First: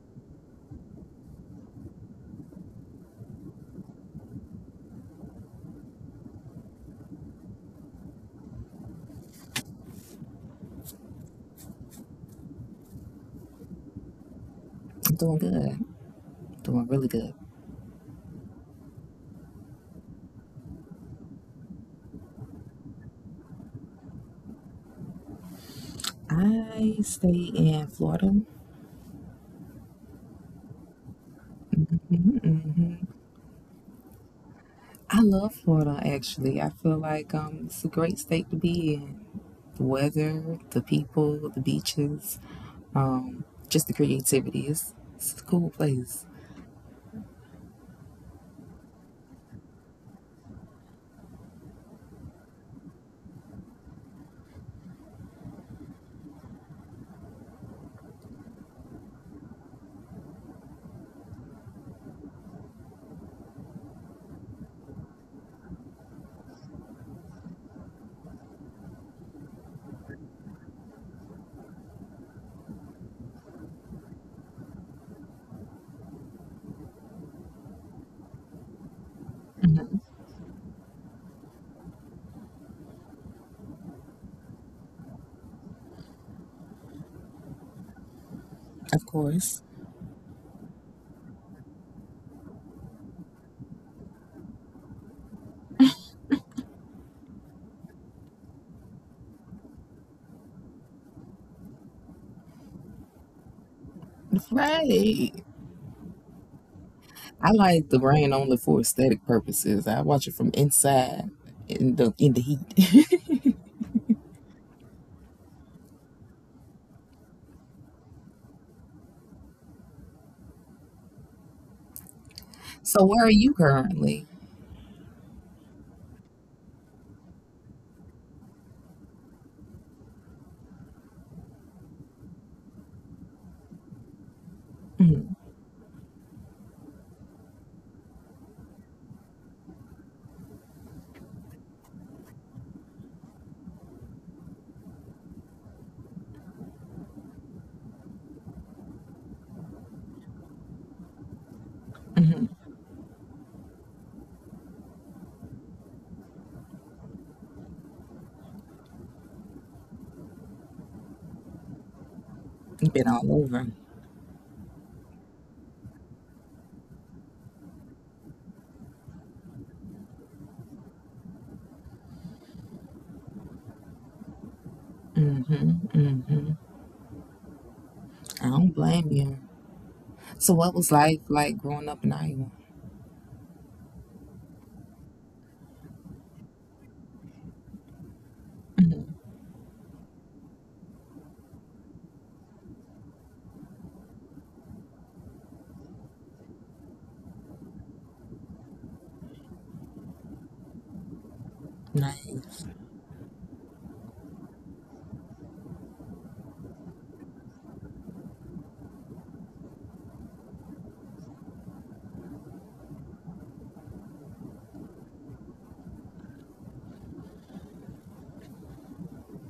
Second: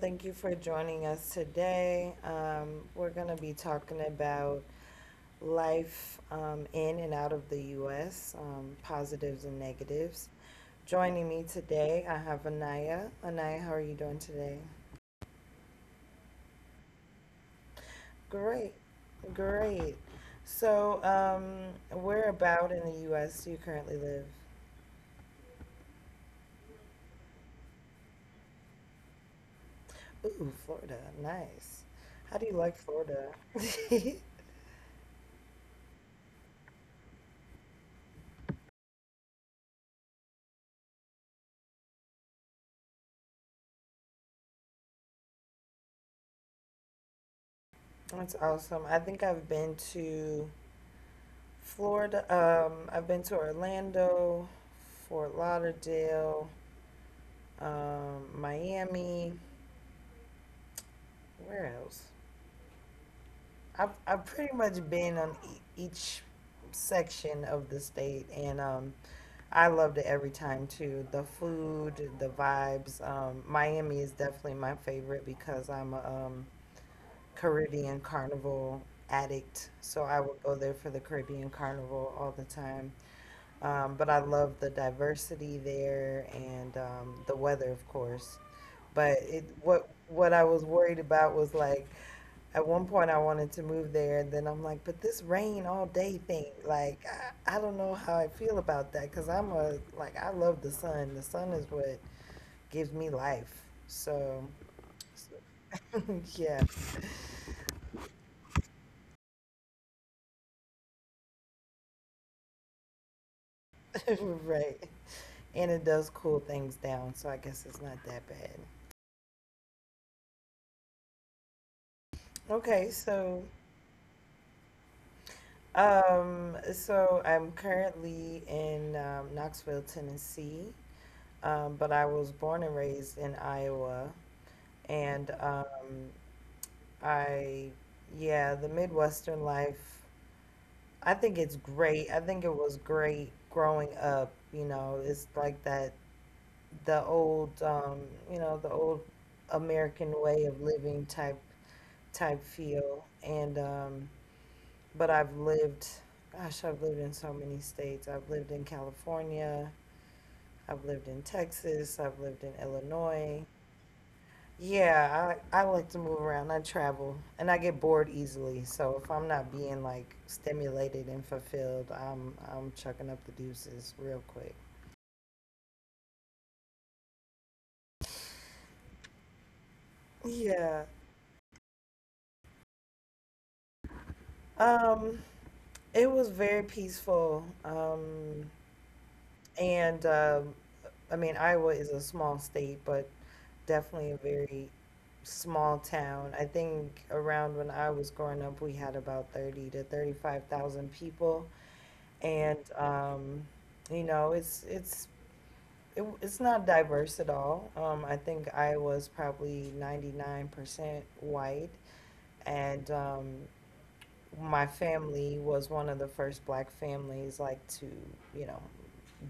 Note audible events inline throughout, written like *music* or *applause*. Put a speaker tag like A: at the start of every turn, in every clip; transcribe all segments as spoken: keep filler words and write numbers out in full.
A: thank you for joining us today. Um, we're going to be talking about life um, in and out of the U S, um, positives and negatives. Joining me today, I have Anaya. Anaya, how are you doing today?
B: I'm doing good. Doing really good.
A: Great, great. So, um, whereabout in the U S do you currently live?
B: I stay in Florida.
A: Anaya, how do you like Florida?
B: I love Florida actually. I feel like um it's a great state to be in. The weather, the people, the beaches, um, just the creativity. It's, it's a cool place.
A: That's awesome. I think I've been to Florida, um, I've been to Orlando, Fort Lauderdale, um, Miami. Where else? I've I've pretty much been on e- each section of the state, and um, I loved it every time too. The food, the vibes. Um, Miami is definitely my favorite because I'm a um, Caribbean carnival addict, so I would go there for the Caribbean carnival all the time. Um, but I love the diversity there and um, the weather, of course.
B: Of
A: But
B: course.
A: it, what what I was worried about was like at one point I wanted to move there, and then I'm like, but this rain all day thing, like I, I don't know how I feel about that because I'm a like I love the sun. The sun is what gives me life. So,
B: Right.
A: *laughs* yeah,
B: I like the rain only for aesthetic purposes. I watch it from inside in the in the heat.
A: *laughs* right. And it does cool things down, so I guess it's not that bad.
B: *laughs*
A: Okay,
B: So where are you
A: so
B: currently?
A: Um, so I'm currently in um, Knoxville, Tennessee, um, but I was born and raised in Iowa. And um, I, yeah, the Midwestern life, I think it's great. I think it was great growing up. You know, it's like that, the old, um, you know, the old American way of living type
B: Mm-hmm.
A: type feel. And um, But I've lived, gosh, I've lived in so many states. I've lived in California. I've lived in Texas. I've lived in
B: Been all
A: Illinois.
B: over.
A: Yeah, I, I like to move around. I travel and I get bored easily. So if I'm not being like stimulated and fulfilled, I'm I'm chucking up the deuces real quick.
B: Mm-hmm. Mm-hmm. I don't blame you. So, what was
A: Yeah.
B: life like growing up in Iowa?
A: Um, it was very peaceful. Um,
B: Mhm.
A: and um I mean, Iowa is a small state, but definitely a very small town. I think around when I was growing up, we had about thirty to thirty-five thousand people.
B: Nice.
A: And um You know, it's it's it, it's not diverse at all. Um I think I was probably ninety-nine percent white, and um my family was one of the first black families like to, you know,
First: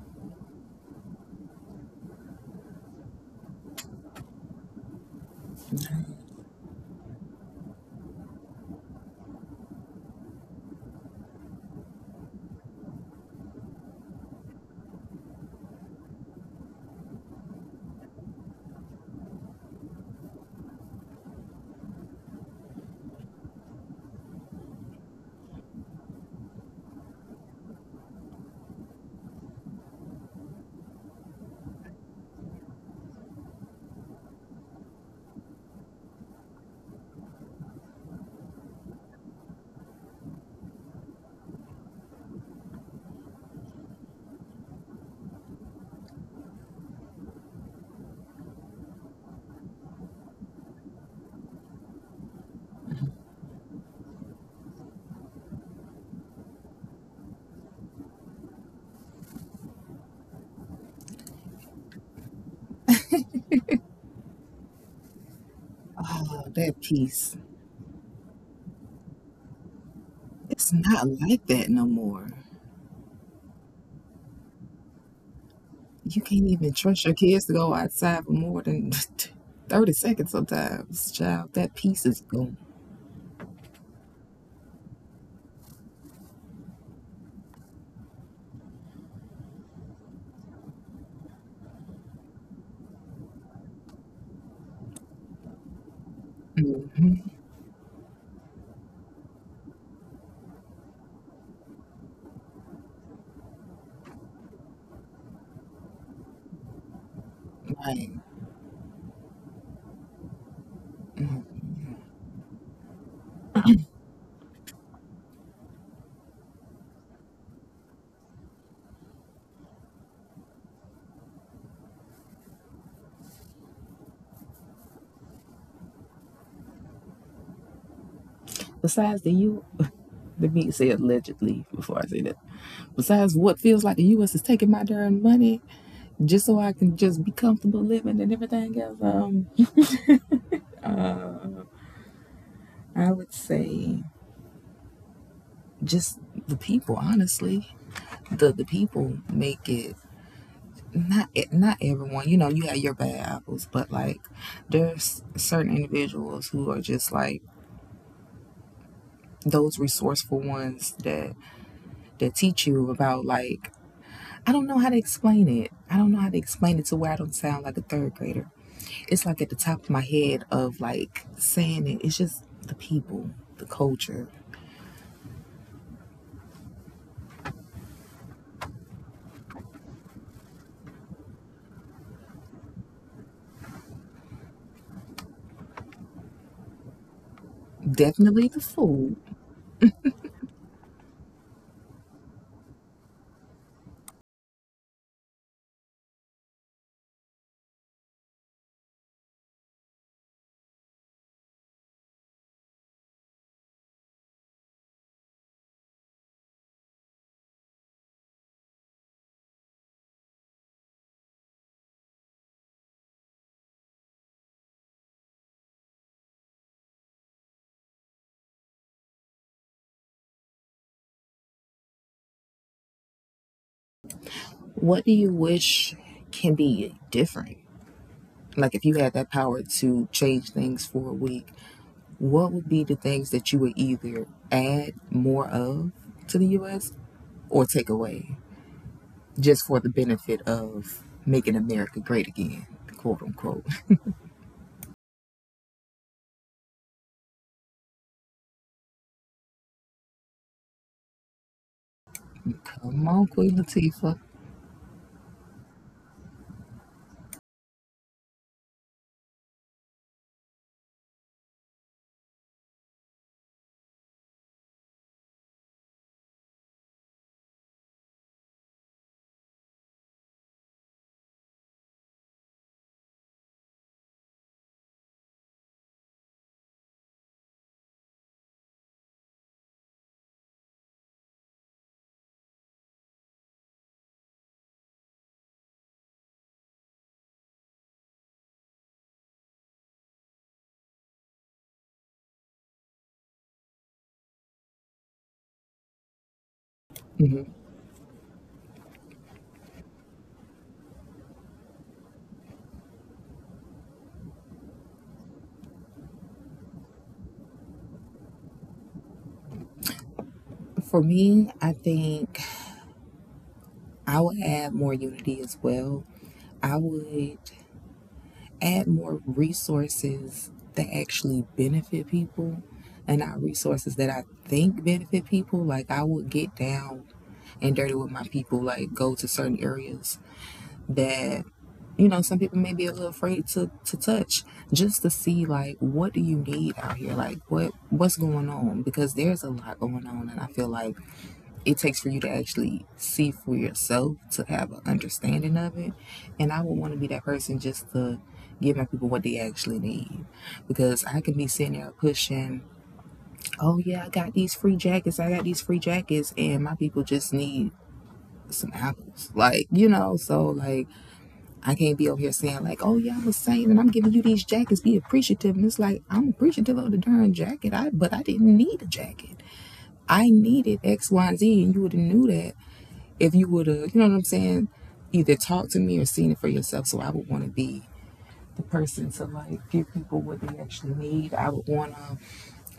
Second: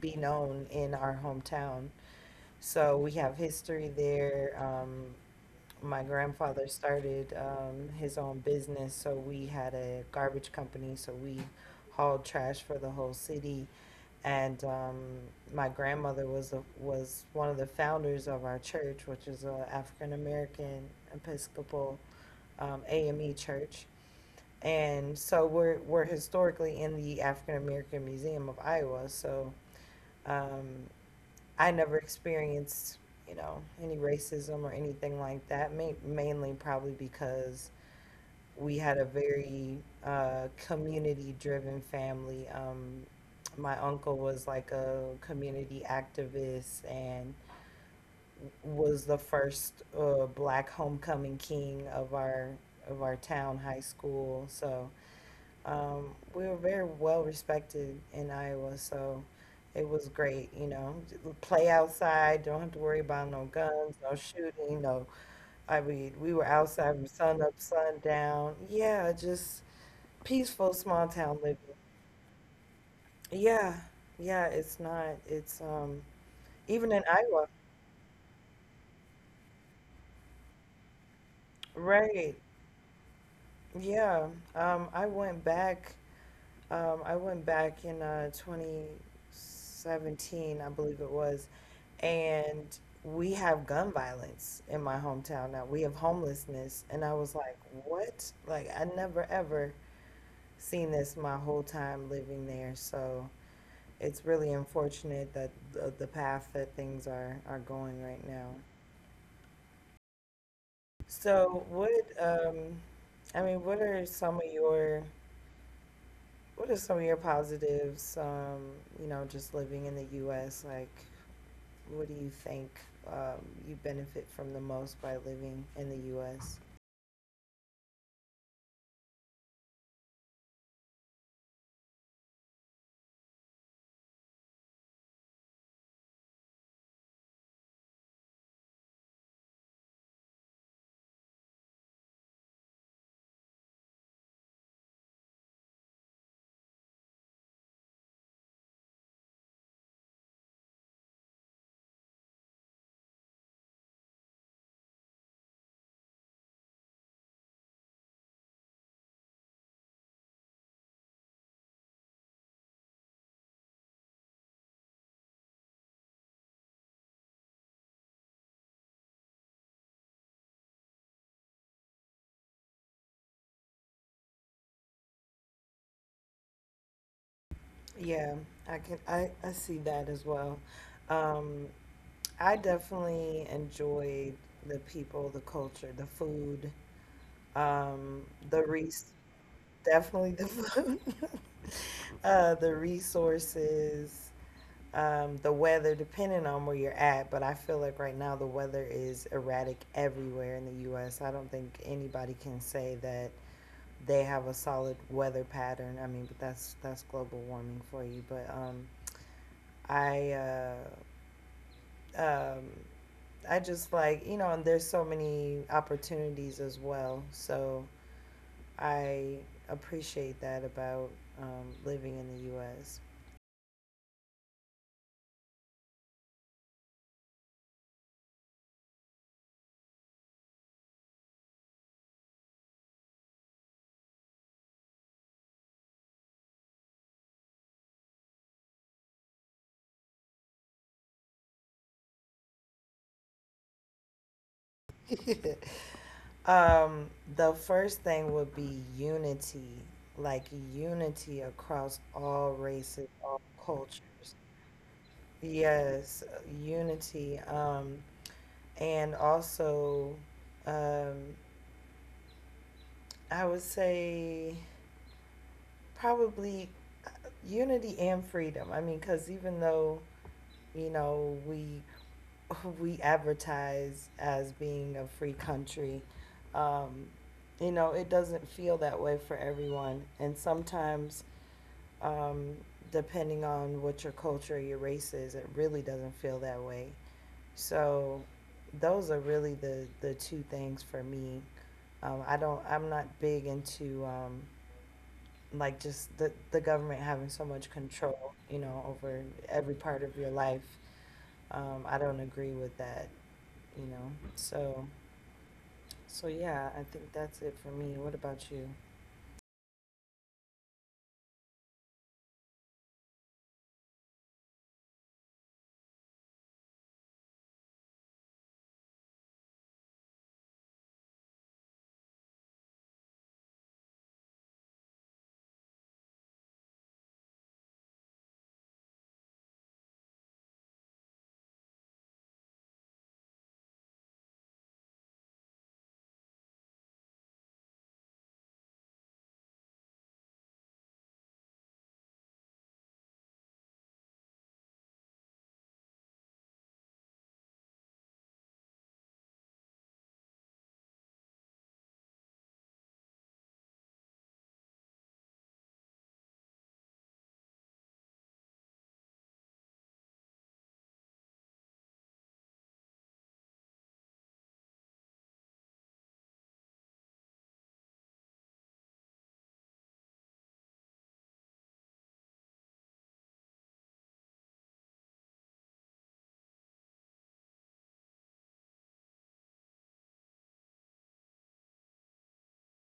A: be known in our hometown. So we have history there. Um, my grandfather started um, his own business, so we had a garbage company, so we hauled trash for the whole city. And um, my grandmother was the was one of the founders of our church, which is a African American Episcopal, um, A M E church. And so we're we're historically in the African American Museum of Iowa. So um, I never experienced, you know, any racism or anything like that. Ma- mainly probably because we had a very uh, community-driven family. Um, my uncle was like a community activist and was the first uh, black homecoming king of our of our town high school. So um, we were very well respected in Iowa, so it was great. You know, play outside, don't have to worry about no guns, no shooting, no. I mean, we were
B: Oh, that
A: outside from sun
B: peace.
A: up, sun down. Yeah, just peaceful
B: It's
A: small
B: not
A: town
B: like
A: living.
B: that no more.
A: Yeah, yeah, it's not. It's um,
B: You can't even
A: even in
B: trust your
A: Iowa,
B: kids to go outside for more than *laughs* thirty seconds sometimes, child. That peace is
A: right?
B: gone.
A: Yeah, um, I went back. Um, I went back in uh, twenty seventeen, I believe it was, and we have gun violence in my hometown now. We have homelessness. And I was
B: Hmm.
A: like, what? Like, I never ever seen this my whole time living there. So it's really unfortunate that the, the path that things are, are going
B: Right.
A: right now. So what, um, I mean, what are some of your, what are some of your positives, um, you know, just living in the U S? Like, what do you think um, you benefit from the most by living in the U S?
B: Besides the U, let me say allegedly before I say that. Besides what feels like the U S is taking my darn money just so I can just be comfortable living and everything else, um, I would say just the people, honestly. the the people make it, not e- not everyone, you know, you have your bad apples, but like there's certain individuals who are just like those resourceful ones that that teach you about, like, I don't know how to explain it. I don't know how to explain it to where I don't sound like a third grader. It's like at the top of my head of like saying it. It's just the people, the culture.
A: Yeah, I can I, I see that as well. Um, I definitely enjoyed the people, the culture, the food, um,
B: Definitely
A: the
B: the
A: res
B: food.
A: definitely the *laughs* food, uh, the resources, um, the weather, depending on where you're at. But I feel like right now the weather is erratic everywhere in the U S. I don't think anybody can say that they have a solid weather pattern. I mean, but that's that's global warming for you. But um, I uh, um, I just like, you know, and there's so many opportunities as well. So I appreciate that about um, living in the
B: What do you wish can be different? Like, if you had that power to change things for a week, what would be the things that you would either add more of to the U S or take away, just for the benefit of making America great again, quote unquote?
A: U S *laughs* Um, the first thing would be unity, like unity across all
B: *laughs*
A: races,
B: Come on,
A: all
B: Queen Latifah.
A: cultures. Yes, unity. Um, and also, um, I would say probably uh, unity and freedom. I mean, because even though, you know, we *laughs* we advertise as being a free country, um, you know, it doesn't feel that way for everyone, and sometimes. Um, depending on what your culture, your race is, it really doesn't feel that way. So those are really the the two things for me. Um, I don't. I'm not big into um, like just the the government having so much control, you know, over every part of your life. Um, I don't agree with that, you know. So so yeah, I think that's it for me. What about you?
B: For me, I think I would add more unity as well. I would add more resources that actually benefit people and not resources that I think benefit people. Like, I would get down and dirty with my people, like go to certain areas that, you know, some people may be a little afraid to to touch, just to see like, what do you need out here? Like, what what's going on? Because there's a lot going on, and I feel like it takes for you to actually see for yourself to have an understanding of it. And I would want to be that person, just to give my people what they actually need. Because I can be sitting there pushing, oh yeah, I got these free jackets, I got these free jackets, and my people just need some apples. Like, you know, so like, I can't be over here saying like, oh yeah, I'm a saint and I'm giving you these jackets, be appreciative. And it's like, I'm appreciative of the darn jacket, I but I didn't need a jacket. I needed X, Y, Z, and and you would have knew that if you would have, you know what I'm saying, either talked to me or seen it for yourself. So I would want to be the person to like give people what they actually need. I would want to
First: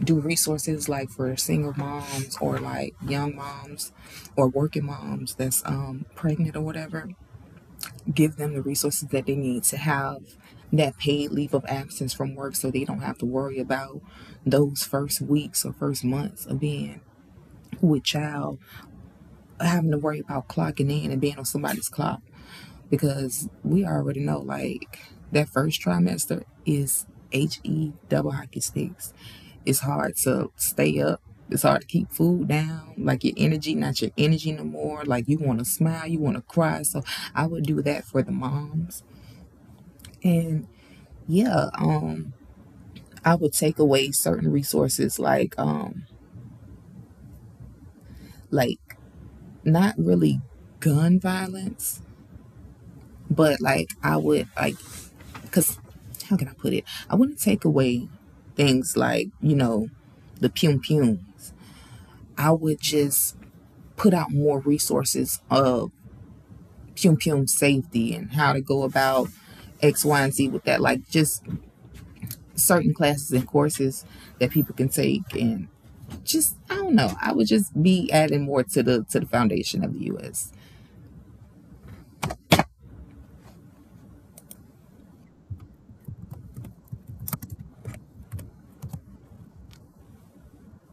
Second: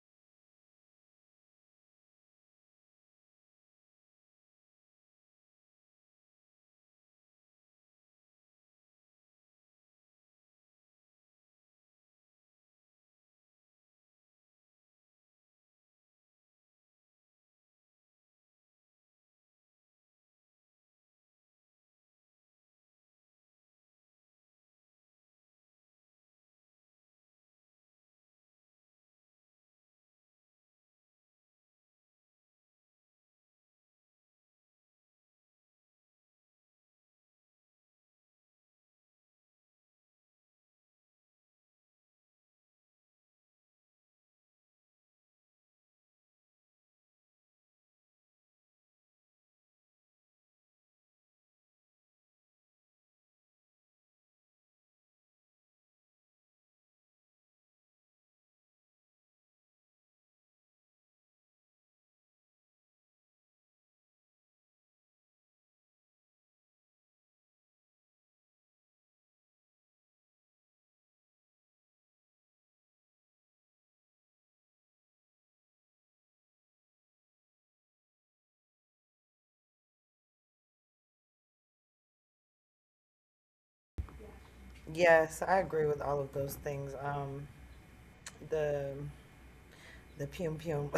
B: do resources like for single moms, or like young moms or working moms that's um, pregnant or whatever. Give them the resources that they need to have that paid leave of absence from work, so they don't have to worry about those first weeks or first months of being with child, having to worry about clocking in and being on somebody's clock. Because we already know, like, that first trimester is he double hockey sticks. It's hard to stay up, it's hard to keep food down, like your energy, not your energy no more, like you want to smile, you want to cry. So I would do that for the moms. And yeah, um I would take away certain resources, like um like not really gun violence, but like I would like, because how can I put it? I wouldn't take away things like, you know, the Pum Pums. I would just put out more resources of Pum Pum safety and how to go about X, Y, and Z with that. Like just certain classes and courses that people can take, and just I don't know. I would just be adding more to the to the foundation of the U S.
A: Yes, I agree with all of those things. Um, the the pium pium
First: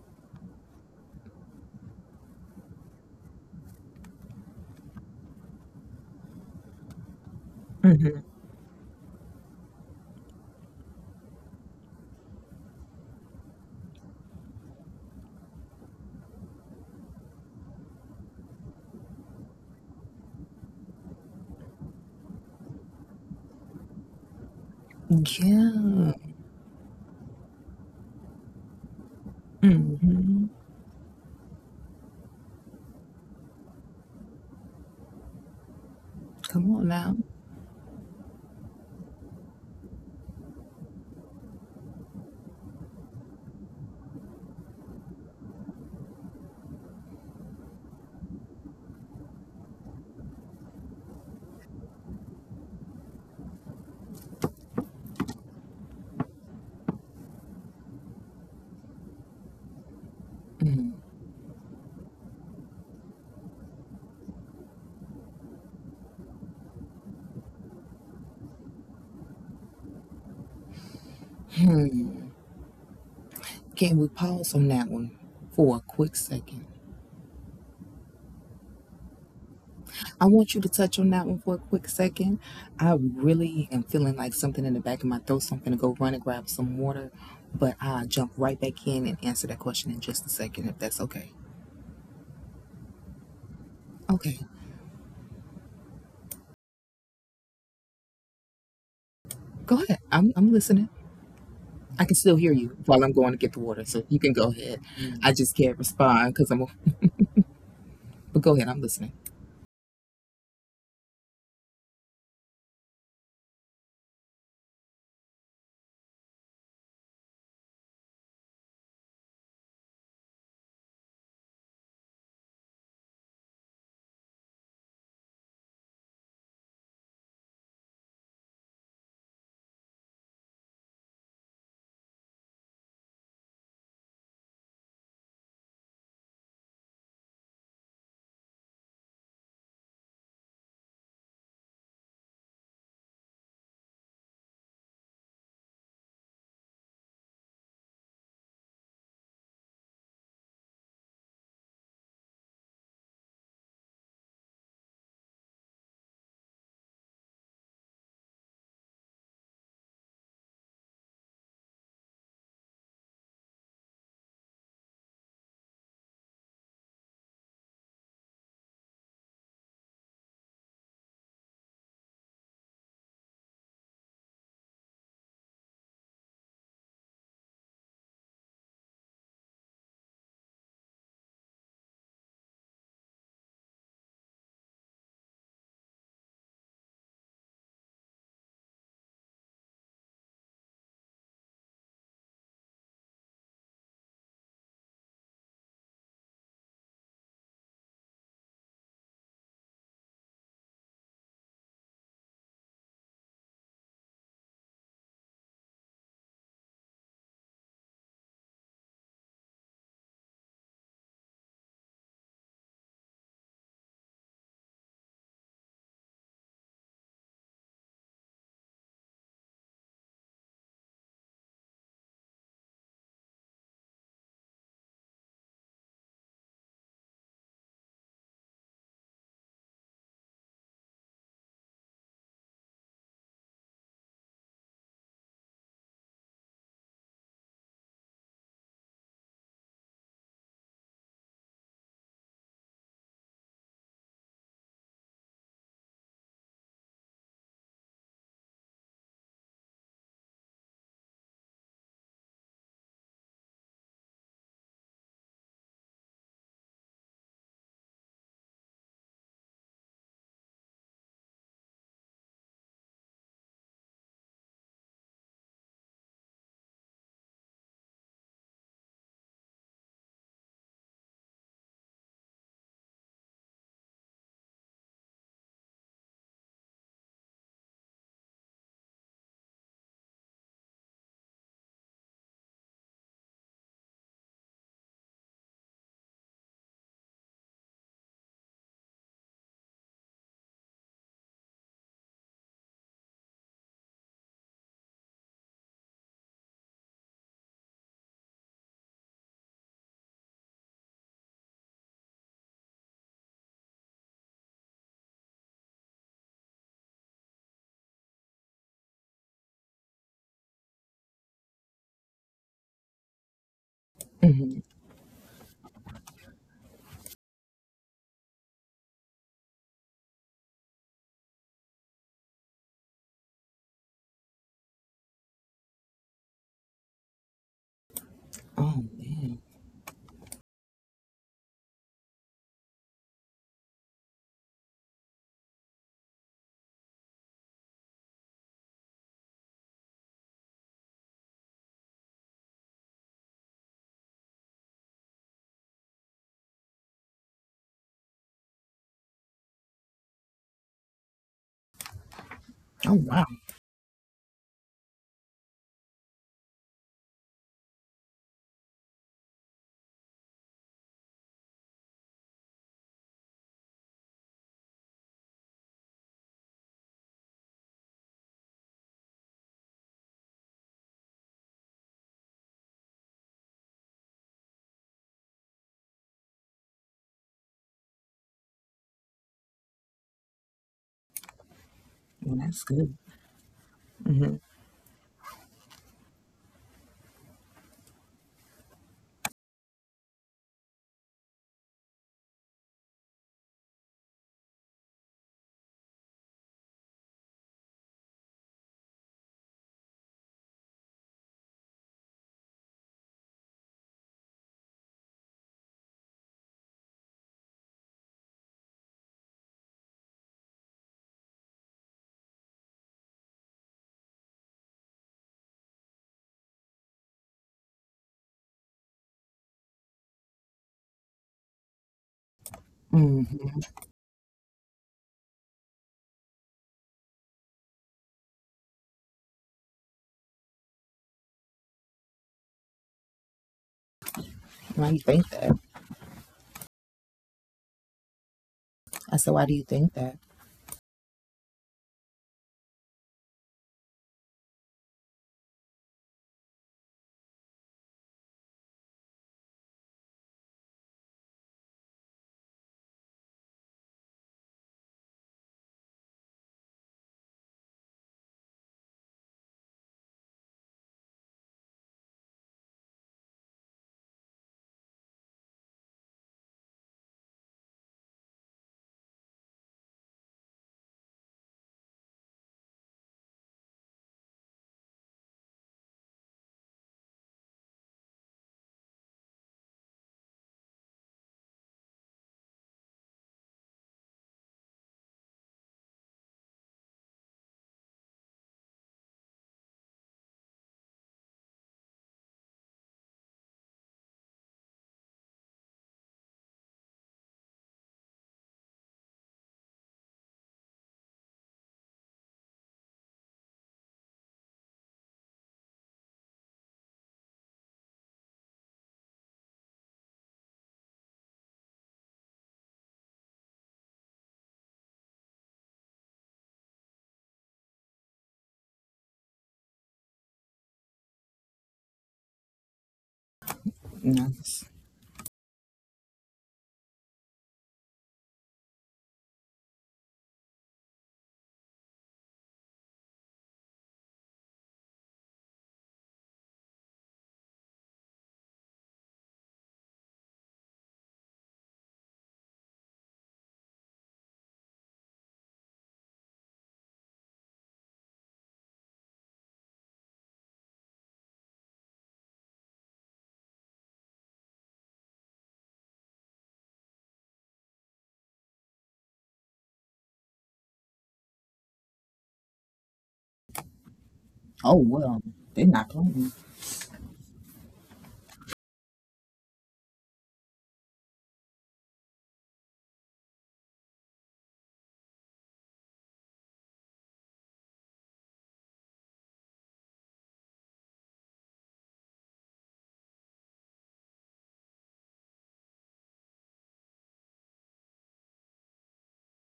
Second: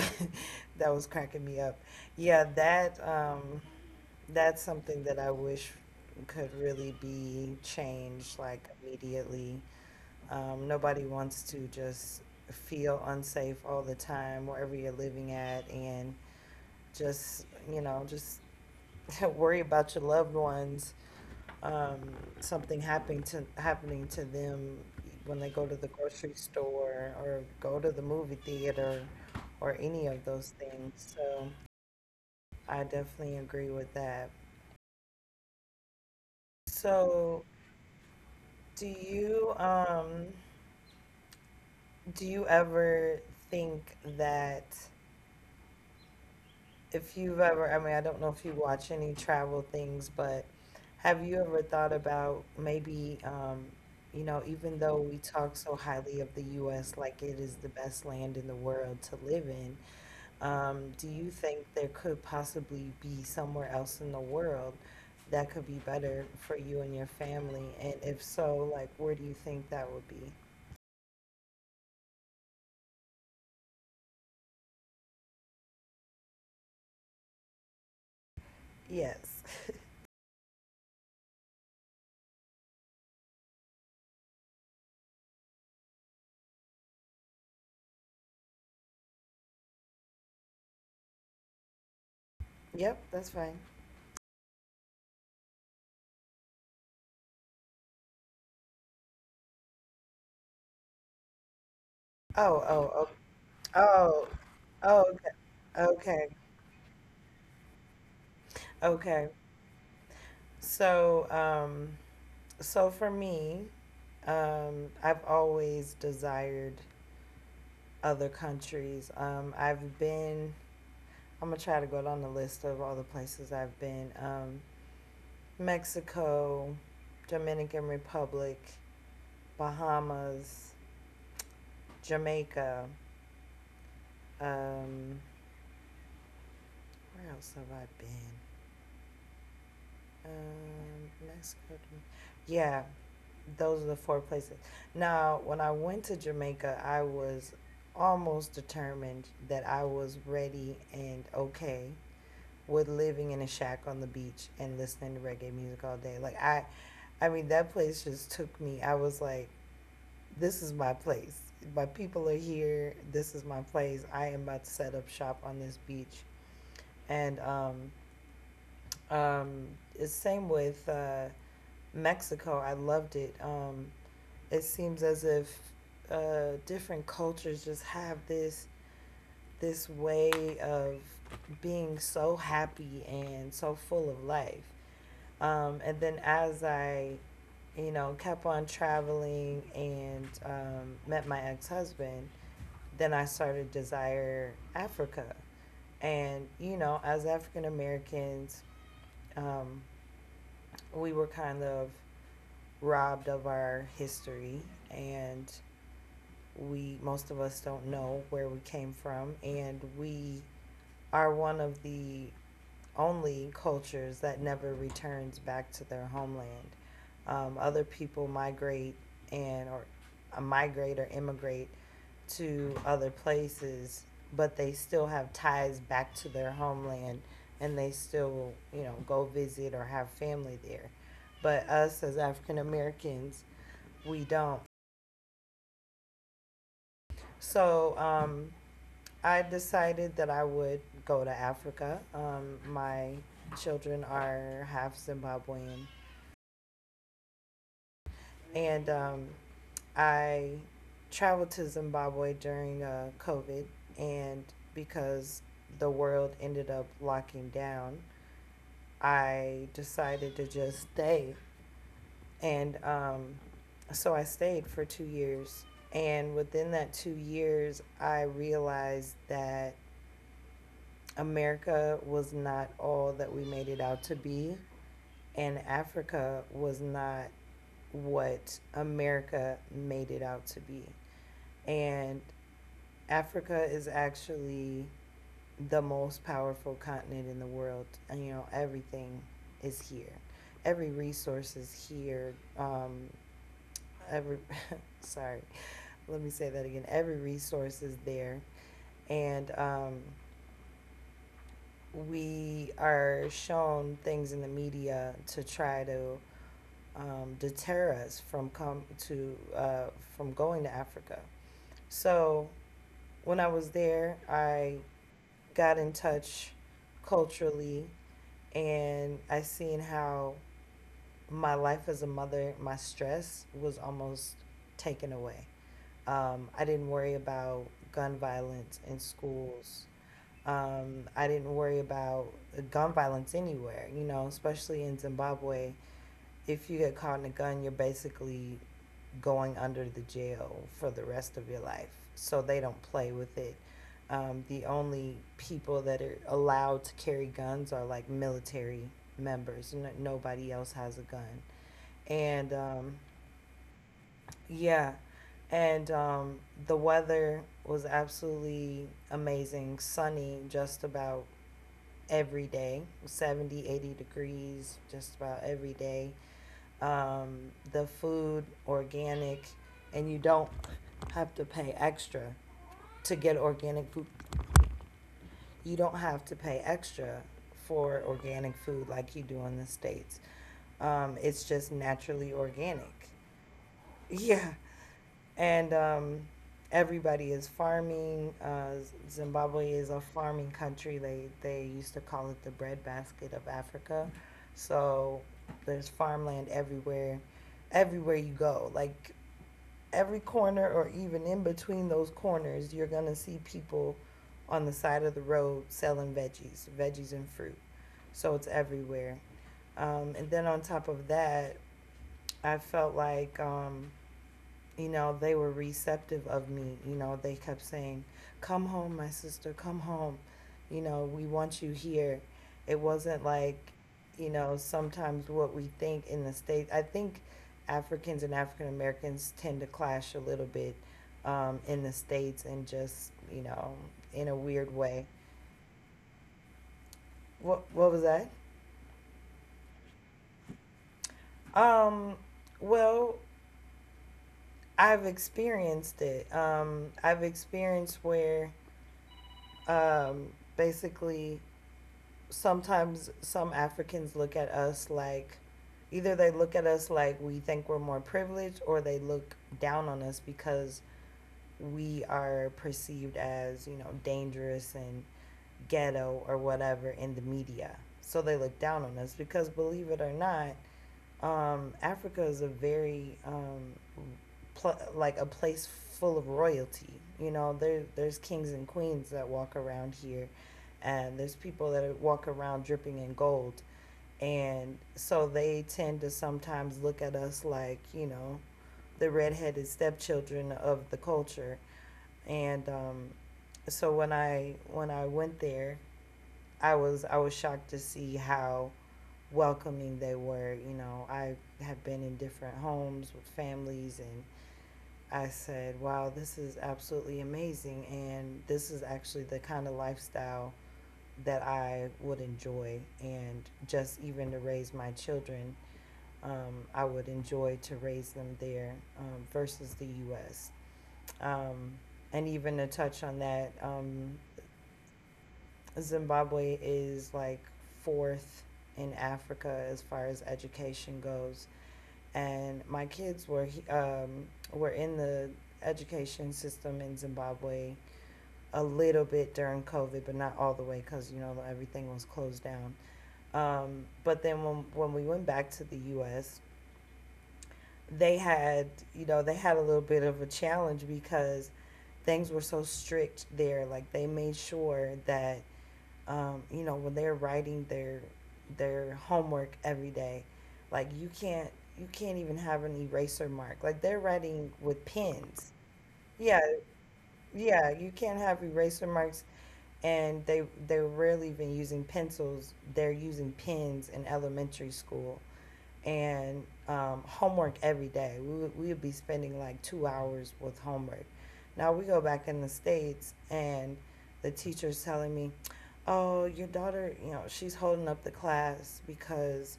A: *laughs* that was cracking me up. Yeah, that um, that's something that I wish could really be changed like immediately. Um, nobody wants to just feel unsafe all the time wherever you're living at and just, you know, just *laughs* worry about your loved ones, um, something happening to happening to them when they go to the
B: Yeah.
A: grocery store or go to the movie theater or any of
B: Hmm.
A: those things. So I definitely agree with that.
B: Come on now.
A: So do you um do you ever think that, if you've ever, I mean, I don't know if you watch any travel things, but have you ever thought about maybe, um, you know, even though we talk so highly of the U S, like it is the best land in the world to live in,
B: Hmm.
A: um, do you think there could possibly be somewhere else in the world that could be better for you and your family? And if so, like, where do you think that would be?
B: Can we pause on that one for a quick second?
A: Yes. *laughs*
B: I want you to touch on that one for a quick second. I really am feeling like something in the back of my throat, so I'm going to go run and grab some water, but I'll jump right back in and answer that question in just a second, if that's okay.
A: Yep, that's fine.
B: Okay, go ahead. I'm, I'm listening. I can still hear
A: Oh,
B: you while
A: oh,
B: I'm going to get the
A: oh,
B: water, so you
A: oh,
B: can go ahead.
A: oh,
B: Mm.
A: okay,
B: I just can't
A: okay,
B: respond because I'm, *laughs* but go ahead, I'm listening.
A: okay. So, um, so for me, um, I've always desired other countries. Um, I've been. I'm gonna try to go down the list of all the places I've been. Um, Mexico, Dominican Republic, Bahamas, Jamaica. Um, where else have I been? Um, Mexico. Dom- Yeah, those are the four places. Now, when I went to Jamaica, I was almost determined that I was ready and okay with living in a shack on the beach and listening to reggae music all day. Like I I mean that place just took me. I was like, this is my place. My people are here. This is my place. I am about to set up shop on this beach. And um um it's same with uh Mexico. I loved it. Um it seems as if uh, different cultures just have this this way of being so happy and so full of life. Um, and then as I, you know, kept on traveling and um, met my ex husband, then I started Desire Africa. And, you know, as African Americans, um, we were kind of robbed of our history, and we, most of us, don't know where we came from, and we are one of the only cultures that never returns back to their homeland. Um, other people migrate and or uh, migrate or immigrate to other places, but they still have ties back to their homeland, and they still, you know, go visit or have family there. But us as African Americans, we don't. So um, I decided that I would go to Africa. Um, my children are half Zimbabwean, and um, I traveled to Zimbabwe during uh, COVID, and because the world ended up locking down, I decided to just stay. And um, so I stayed for two years. And within that two years, I realized that America was not all that we made it out to be, and Africa was not what America made it out to be. And Africa is actually the most powerful continent in the world. And, you know, everything is here. Every resource is here. Um, every, *laughs* sorry, let me say that again. Every resource is there. And um, we are shown things in the media to try to um, deter us from come to uh, from going to Africa. So when I was there,
B: Hmm.
A: I got in touch culturally, and I seen how my life as a mother, my stress was almost taken away. Um, I didn't worry about gun violence
B: Oh,
A: in
B: man.
A: schools. Um, I didn't worry about gun violence anywhere, you know, especially in Zimbabwe. If you get caught in a gun, you're basically going under the jail for the rest of your life. So they don't play with it. Um, the only people that are allowed to carry guns are like military members. No, nobody else has a gun. And um,
B: Oh, wow.
A: yeah, and um, the weather was absolutely amazing, sunny just about every day, seventy, eighty degrees just about every day. Um, the food organic, and you don't have to pay extra to get organic food. You don't have to pay extra for organic food like you do in the states. Um, it's just naturally
B: Well, that's good.
A: organic. *laughs* Yeah, and um, everybody is farming. Uh, Zimbabwe is a farming country. They they used to call it the breadbasket of Africa. So there's farmland everywhere, everywhere you go. Like every corner, or even in between those corners, you're gonna see people on the side of the road selling veggies, veggies and fruit. So it's everywhere. Um, and then on top of that, I felt like um, you know, they were receptive of me. You know, they kept saying, "Come home, my sister. Come home. You know, we want you here." It wasn't
B: Hmm.
A: like, you know, sometimes what we think in the states. I think Africans and African Americans tend to clash a little bit um, in the states, and just you know, in a weird
B: Why do you
A: way.
B: think that?
A: What What was that?
B: I said, why do you think that?
A: Um, well, I've experienced it. Um, I've experienced where um, basically sometimes some Africans look at us like either they look at us like we think we're more privileged, or they look down on us because we are perceived as, you know, dangerous and ghetto or whatever in the media. So they look down on us because, believe it or not, um, Africa is a very um, pl- like a place full of royalty. You know, there there's kings and queens that walk around here, and there's people that walk around dripping in gold, and so they tend to sometimes look at us like, you know, the redheaded stepchildren of the culture, and um, so when I when I went there, I was I was shocked to see how welcoming they were. You know, I have been in different homes with families, and I said, wow, this is absolutely amazing. And this is actually the kind of lifestyle that I would enjoy. And just even to raise my children, um, I would enjoy to raise them there um, versus the U S. Um, and even to touch on that, um,
B: And I was,
A: Zimbabwe is like fourth in Africa as far as education goes. And my kids were um, were in the education system in Zimbabwe a little bit during COVID, but not all the way because you know everything was closed down. Um, but then when when we went back to the U S, they had, you know, they had a little bit of a challenge because things were so strict there. Like they made sure that um, you know, when they're writing their their homework every day, like you can't you can't even have an eraser mark. Like they're writing
B: oh,
A: with
B: well,
A: pens.
B: they're not playing.
A: Yeah, yeah, you can't have eraser marks, and they they're rarely even using pencils. They're using pens in elementary school, and um, homework every day. We would, we would be spending like two hours with homework. Now we go back in the States, and the teacher's telling me, "Oh, your daughter, you know, she's holding up the class because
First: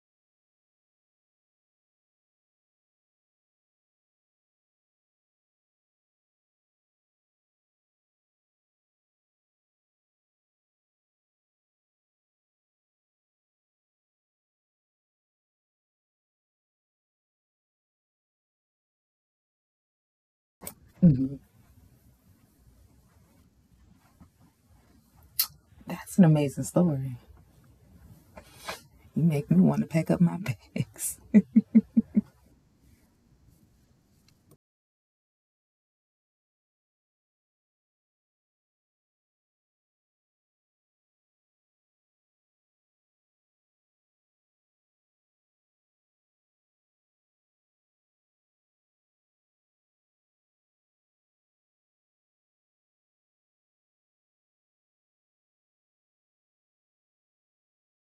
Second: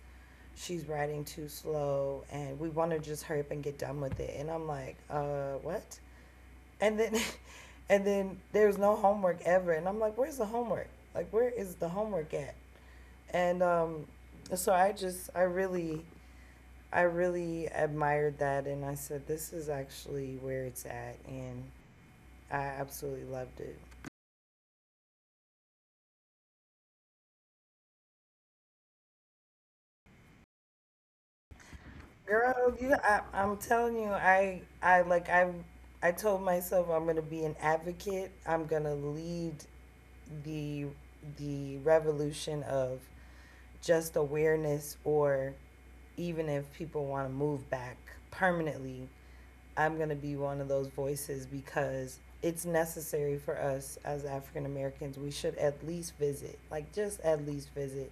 A: she's writing too slow, and we want to just hurry up and get done with it." And I'm like, Uh, what?" And then. *laughs* And then there's no homework ever. And I'm like, where's the homework? Like, where is the homework at? And um, So I just, I really, I really admired that, and I said, "This is actually where it's at."
B: Mhm.
A: And I absolutely loved it.
B: That's an amazing story. You make me want to pack up my bags.
A: Girl, you, I, I'm telling you, I, I like, I, I told myself I'm gonna be an advocate. I'm gonna lead the the revolution of just awareness, or even if people want to move back permanently, I'm going to be one of those voices because it's necessary for us as African Americans. We should at least visit, like just at least visit.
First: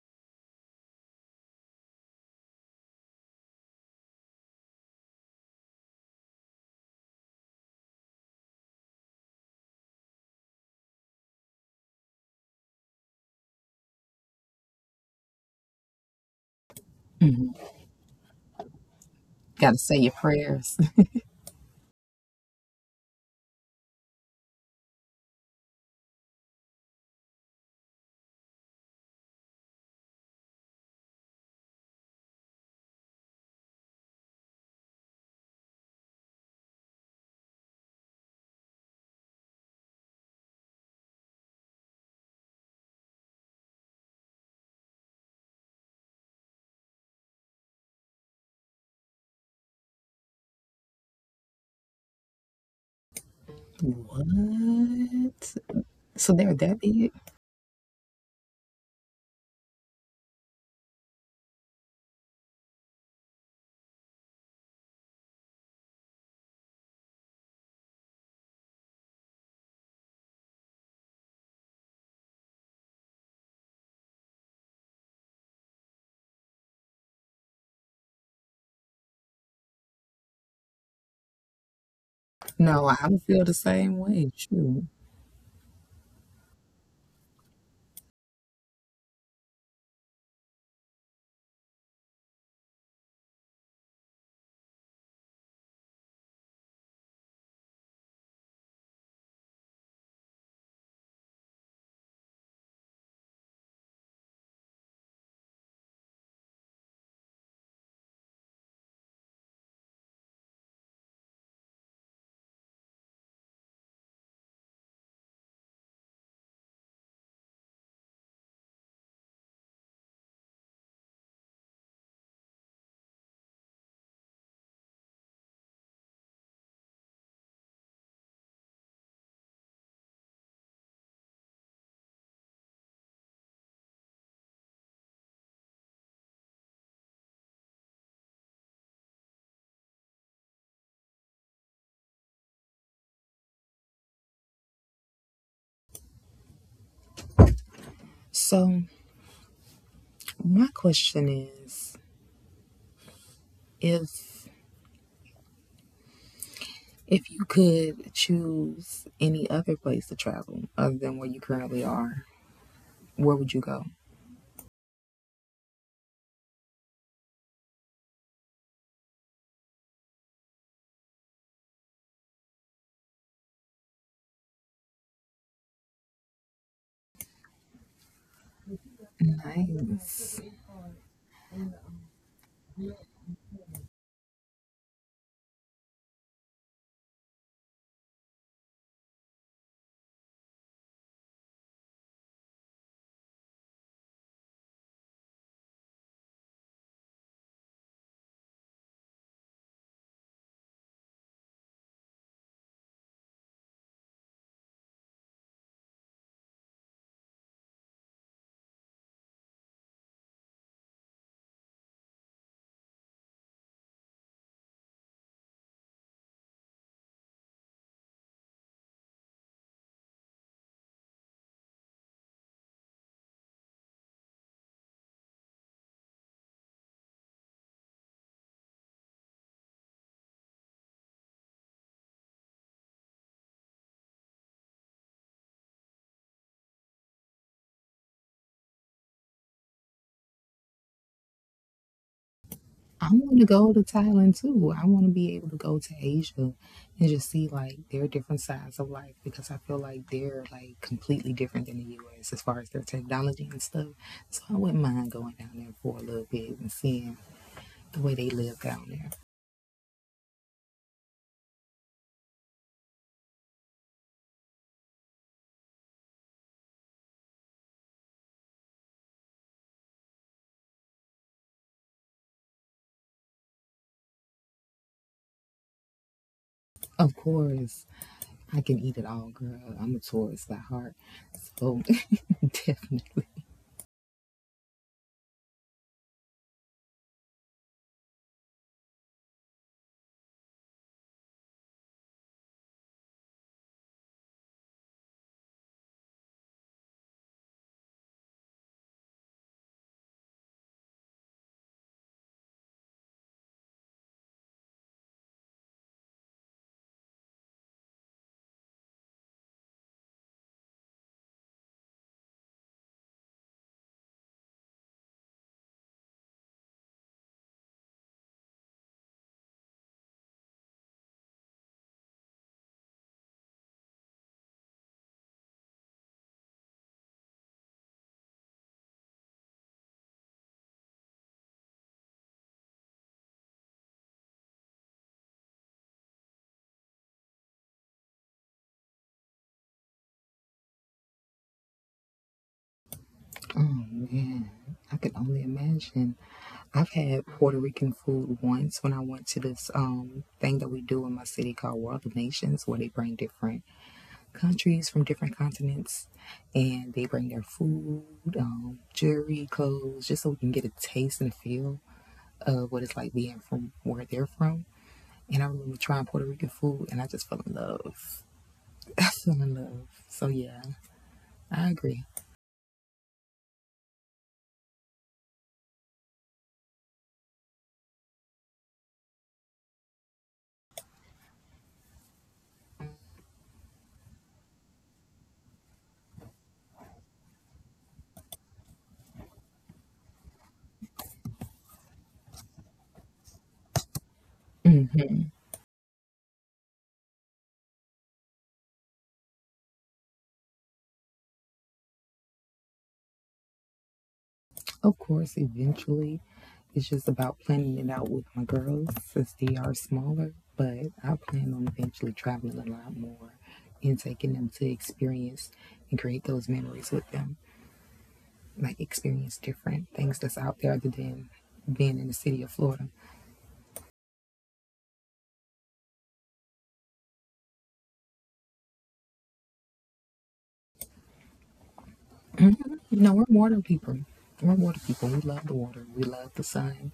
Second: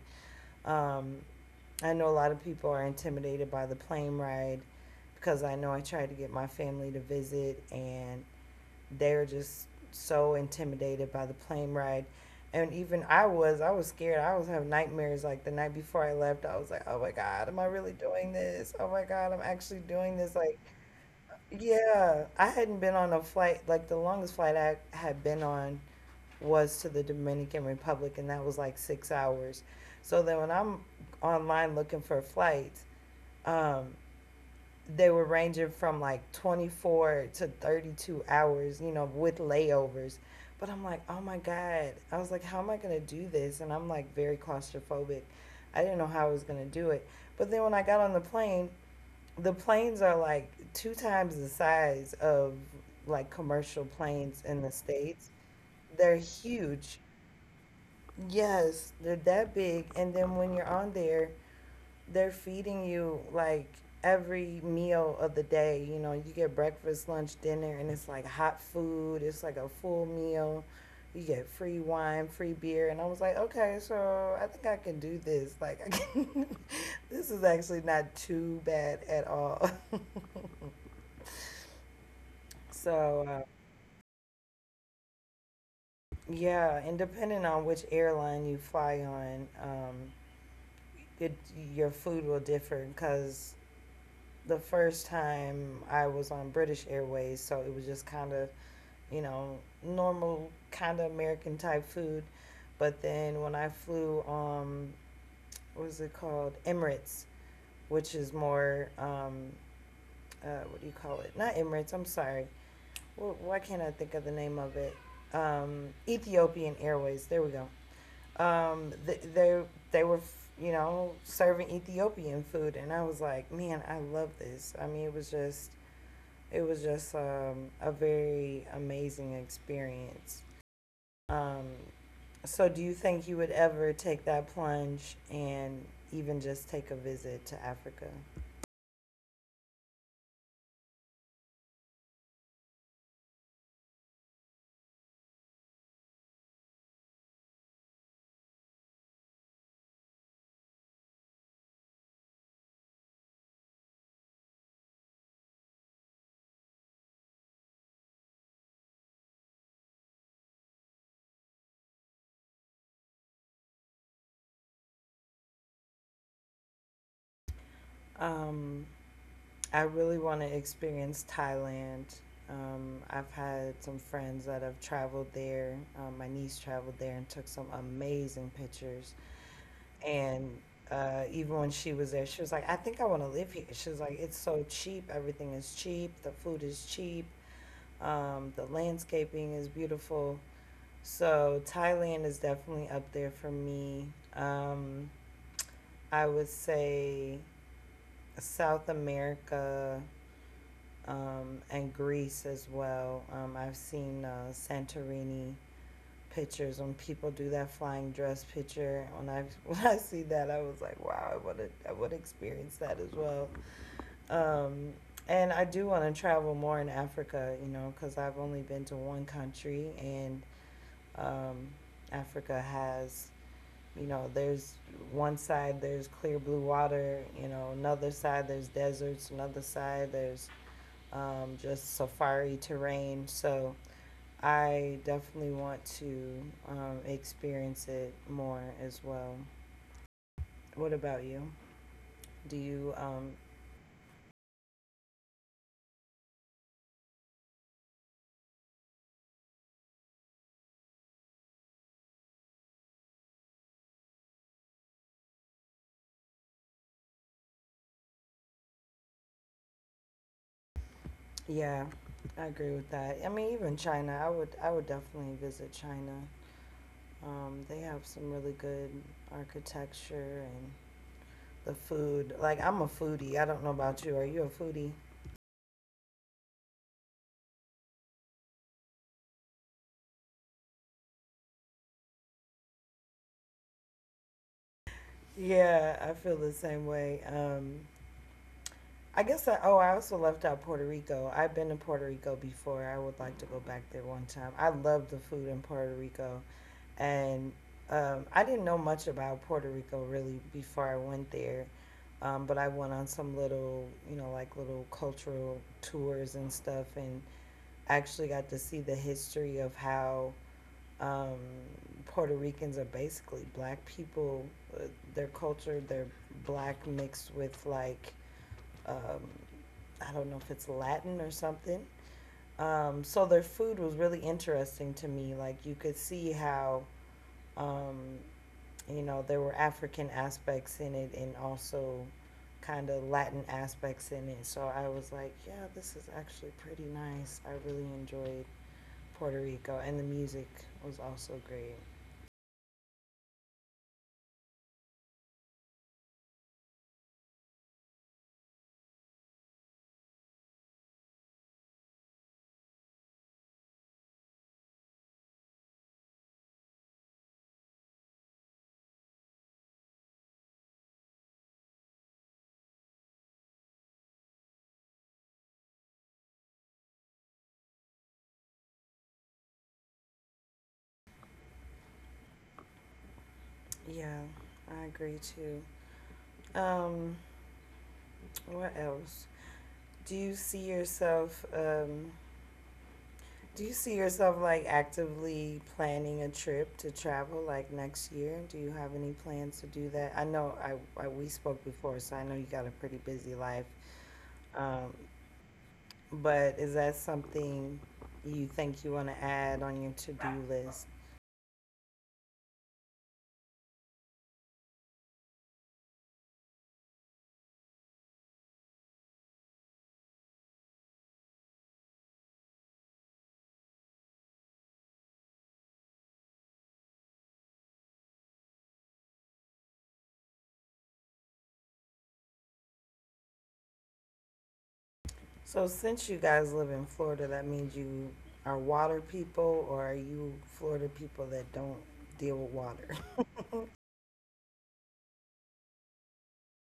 A: Um, I know a lot of people are intimidated by the plane ride, because I know I tried to get my family to visit, and they're just so intimidated by the plane ride. And even I was, I was scared. I was having nightmares. Like the night before I left, I was like, oh my God,
B: Mhm.
A: am I really doing this? Oh my God, I'm
B: Gotta
A: actually
B: say your
A: doing this. Like,
B: prayers. *laughs*
A: yeah, I hadn't been on a flight. Like the longest flight I had been on was to the Dominican Republic, and that was like six hours. So then when I'm online looking for flights, um, they were ranging from like twenty-four to thirty-two hours, you know, with layovers. But I'm like, oh my God. I was like, how am I going to do this? And I'm like very claustrophobic. I didn't know how I was going to do it. But then when I got on the plane, the planes are like two times the size of like commercial planes in the States.
B: What?
A: They're
B: So they're that
A: huge.
B: big?
A: Yes, they're that big. And then when you're on there, they're feeding you like every meal of the day. You know, you get breakfast, lunch, dinner, and it's like hot food. It's like a full meal. You get free wine, free beer. And I was like, okay, so I think I can do this. Like, I can, *laughs* this is actually not too bad at all. *laughs*
B: No, I
A: So,
B: would
A: uh,
B: feel the same way. True.
A: yeah, and depending on which airline you fly on, um, it, your food will differ because the first time I was on British Airways, so it was just kind of, you know, normal kind of American type food. But then when I flew, um, what is it called? Emirates, which is more, um, uh, what do you call it? Not Emirates, I'm sorry. Wh- Why can't I think of the name of it? Um, Ethiopian Airways, there we go. Um, they they they were, you know, serving Ethiopian food, and I was like, man, I love this. I mean, it was just it was just um, a very amazing experience. Um, so, do you think you would ever take that plunge and even just take a visit to Africa?
B: So my question is, if if you could choose any other place to travel other than where you currently are, where would you go?
A: Um, I really want to experience Thailand. Um, I've had some friends that have traveled there. Um, my niece traveled there and took some amazing pictures.
B: Nice.
A: And uh, even when she was there, she was like, I think I want to live here. She was like, it's so cheap. Everything is cheap. The food is cheap. Um, the landscaping is beautiful. So Thailand is definitely up there for me. Um, I would say South America um, and Greece as well. Um, I've seen uh, Santorini pictures when people do that flying dress picture. When I *laughs* when I see that, I was like, wow, I would I would experience that as well. Um, and I do want to travel more in Africa, you know, because I've only been to one country, and um, Africa has, you know, there's one side there's clear blue water, you know, another side there's deserts, another side there's um, just safari terrain. So I definitely want to um, experience it more as well. What about you? Do you?
B: I
A: Um,
B: want to go to Thailand too. I want to be able to go to Asia and just see like their different sides of life, because I feel like they're like completely different than the U S as far as their technology and stuff. So I wouldn't mind going down there for a little bit and seeing the way they live down there.
A: yeah, I agree with that. I mean, even China, I would I would definitely visit China. Um, they have some really good architecture and the food. Like I'm a foodie. I don't know about you. Are you a foodie?
B: Of course, I can eat it all, girl. I'm a tourist by heart. So *laughs* definitely.
A: Yeah, I feel the same way. Um, I guess I oh, I also left out Puerto Rico. I've been to Puerto Rico before. I would like to go back there one time. I love the food in Puerto Rico, and um, I didn't know much about Puerto Rico really before I went there. Um, but I went on some little, you know, like little cultural tours and stuff, and actually got to see the history of how um, Puerto Ricans are basically black people. uh, their culture, they're black mixed with like um, I don't know if it's Latin or something. Um, so their food was really interesting to me. Like you could see how um, you know there were African aspects in it, and also kind of Latin aspects in it. So I was like, yeah, this is actually pretty nice. I really enjoyed Puerto Rico, and the music was also great.
B: Oh man, I can only imagine. I've had Puerto Rican food once when I went to this um thing that we do in my city called World of Nations, where they bring different countries from different continents, and they bring their food, um, jewelry, clothes, just so we can get a taste and a feel of what it's like being from where they're from. And I remember trying Puerto Rican food, and I just fell in love. *laughs* I fell in love. So yeah, I agree.
A: Yeah, I agree too. Um, what else? Do you see yourself um, do you see yourself like actively planning a trip to travel like next year? Do you have any plans to do that? I know I, I we spoke before, so I know you got a pretty busy life. Um, but is that something you think you want to add on your to-do list?
B: Of course, eventually, it's just about planning it out with my girls since they are smaller. But I plan on eventually traveling a lot more and taking them to experience and create those memories with them. Like, experience different things that's out there other than being in the city of Florida.
A: So since you guys live in Florida, that means you are water people, or are you Florida people that don't deal with
B: You know,
A: water?
B: we're
A: *laughs*
B: water people. We're water people. We love the water. We love the sun.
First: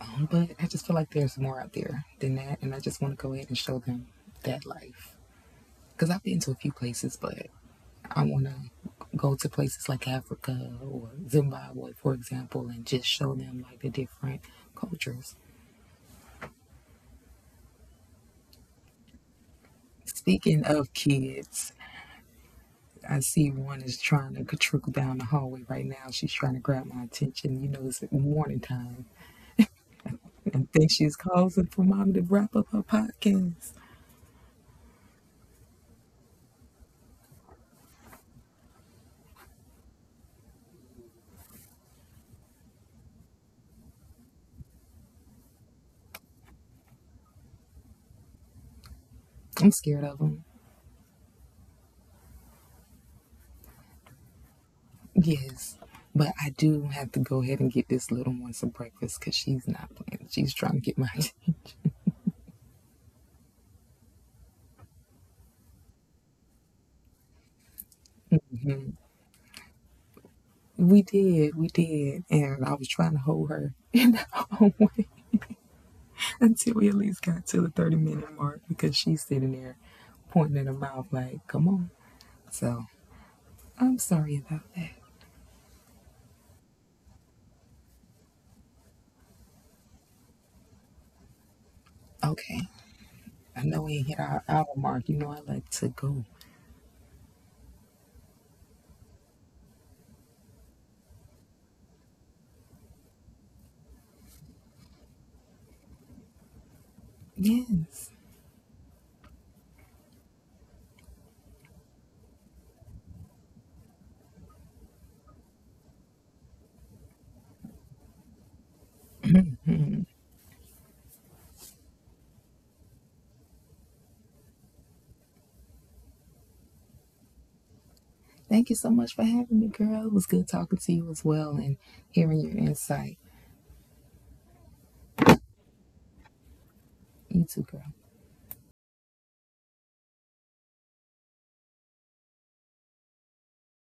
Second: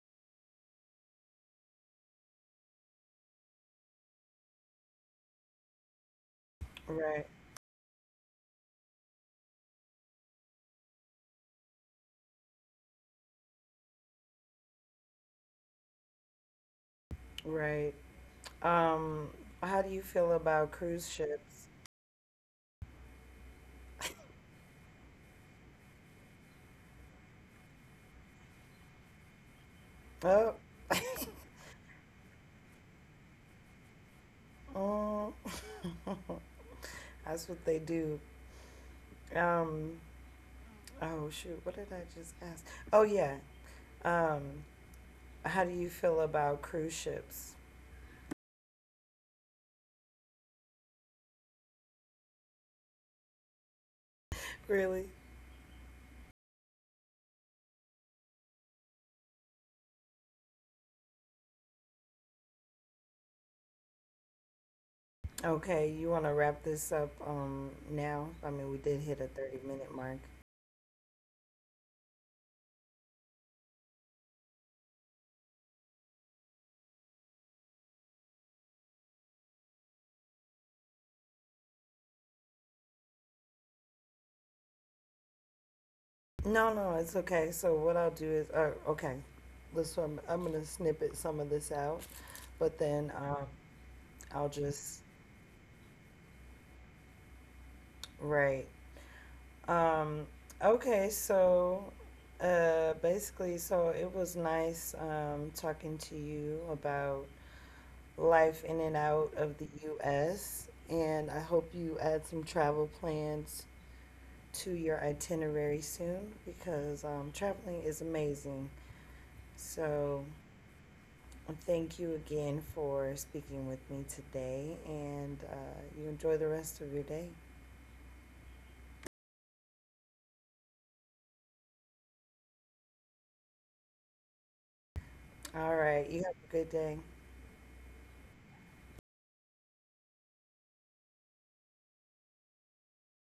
B: Um, but I just feel like there's more out there than that. And I just want to go ahead and show them that life. Because I've been to a few places,
A: Right,
B: but I want to go to places like Africa or Zimbabwe, for example, and just show them like the different cultures.
A: right. Um, how do you feel
B: Speaking
A: about
B: of
A: cruise ships?
B: kids, I see one is trying to trickle down the hallway right now. She's trying to grab my attention. You know, it's morning time. And
A: Oh.
B: I think she's calling for mommy to wrap up her podcast.
A: Oh, *laughs* that's what they do. Um, oh shoot, what did I just ask? Oh yeah. Um, how do you feel about cruise ships?
B: I'm scared of them.
A: Really?
B: Yes. But I do have to go ahead and get this little one some breakfast, because she's not playing. She's trying to get my *laughs* attention.
A: Okay, you want to wrap this up um now? I
B: Mm-hmm.
A: mean, we did hit a thirty minute mark.
B: We did, we did. And I was trying to hold her *laughs* in the hallway until we at least got to the thirty minute mark, because she's sitting there pointing at her mouth like, come on. So I'm sorry about that.
A: No, no, it's okay. So what I'll do is, uh, okay, this one I'm gonna snippet some of this out, but
B: Okay.
A: then um,
B: I know we hit
A: I'll
B: our hour
A: just
B: mark. You know I like to go.
A: right. Um, okay, so uh, basically, so it was nice um, talking to you about
B: Yes.
A: life in and out of the U S, and I hope you add some travel plans to your itinerary soon because um, traveling is amazing. So, thank you again for speaking with me today, and uh, you enjoy the rest of your day.
B: Thank you so much for having me, girl. It was good talking to you as well, and hearing your insight.
A: All right, you have a good
B: You
A: day.
B: too, girl.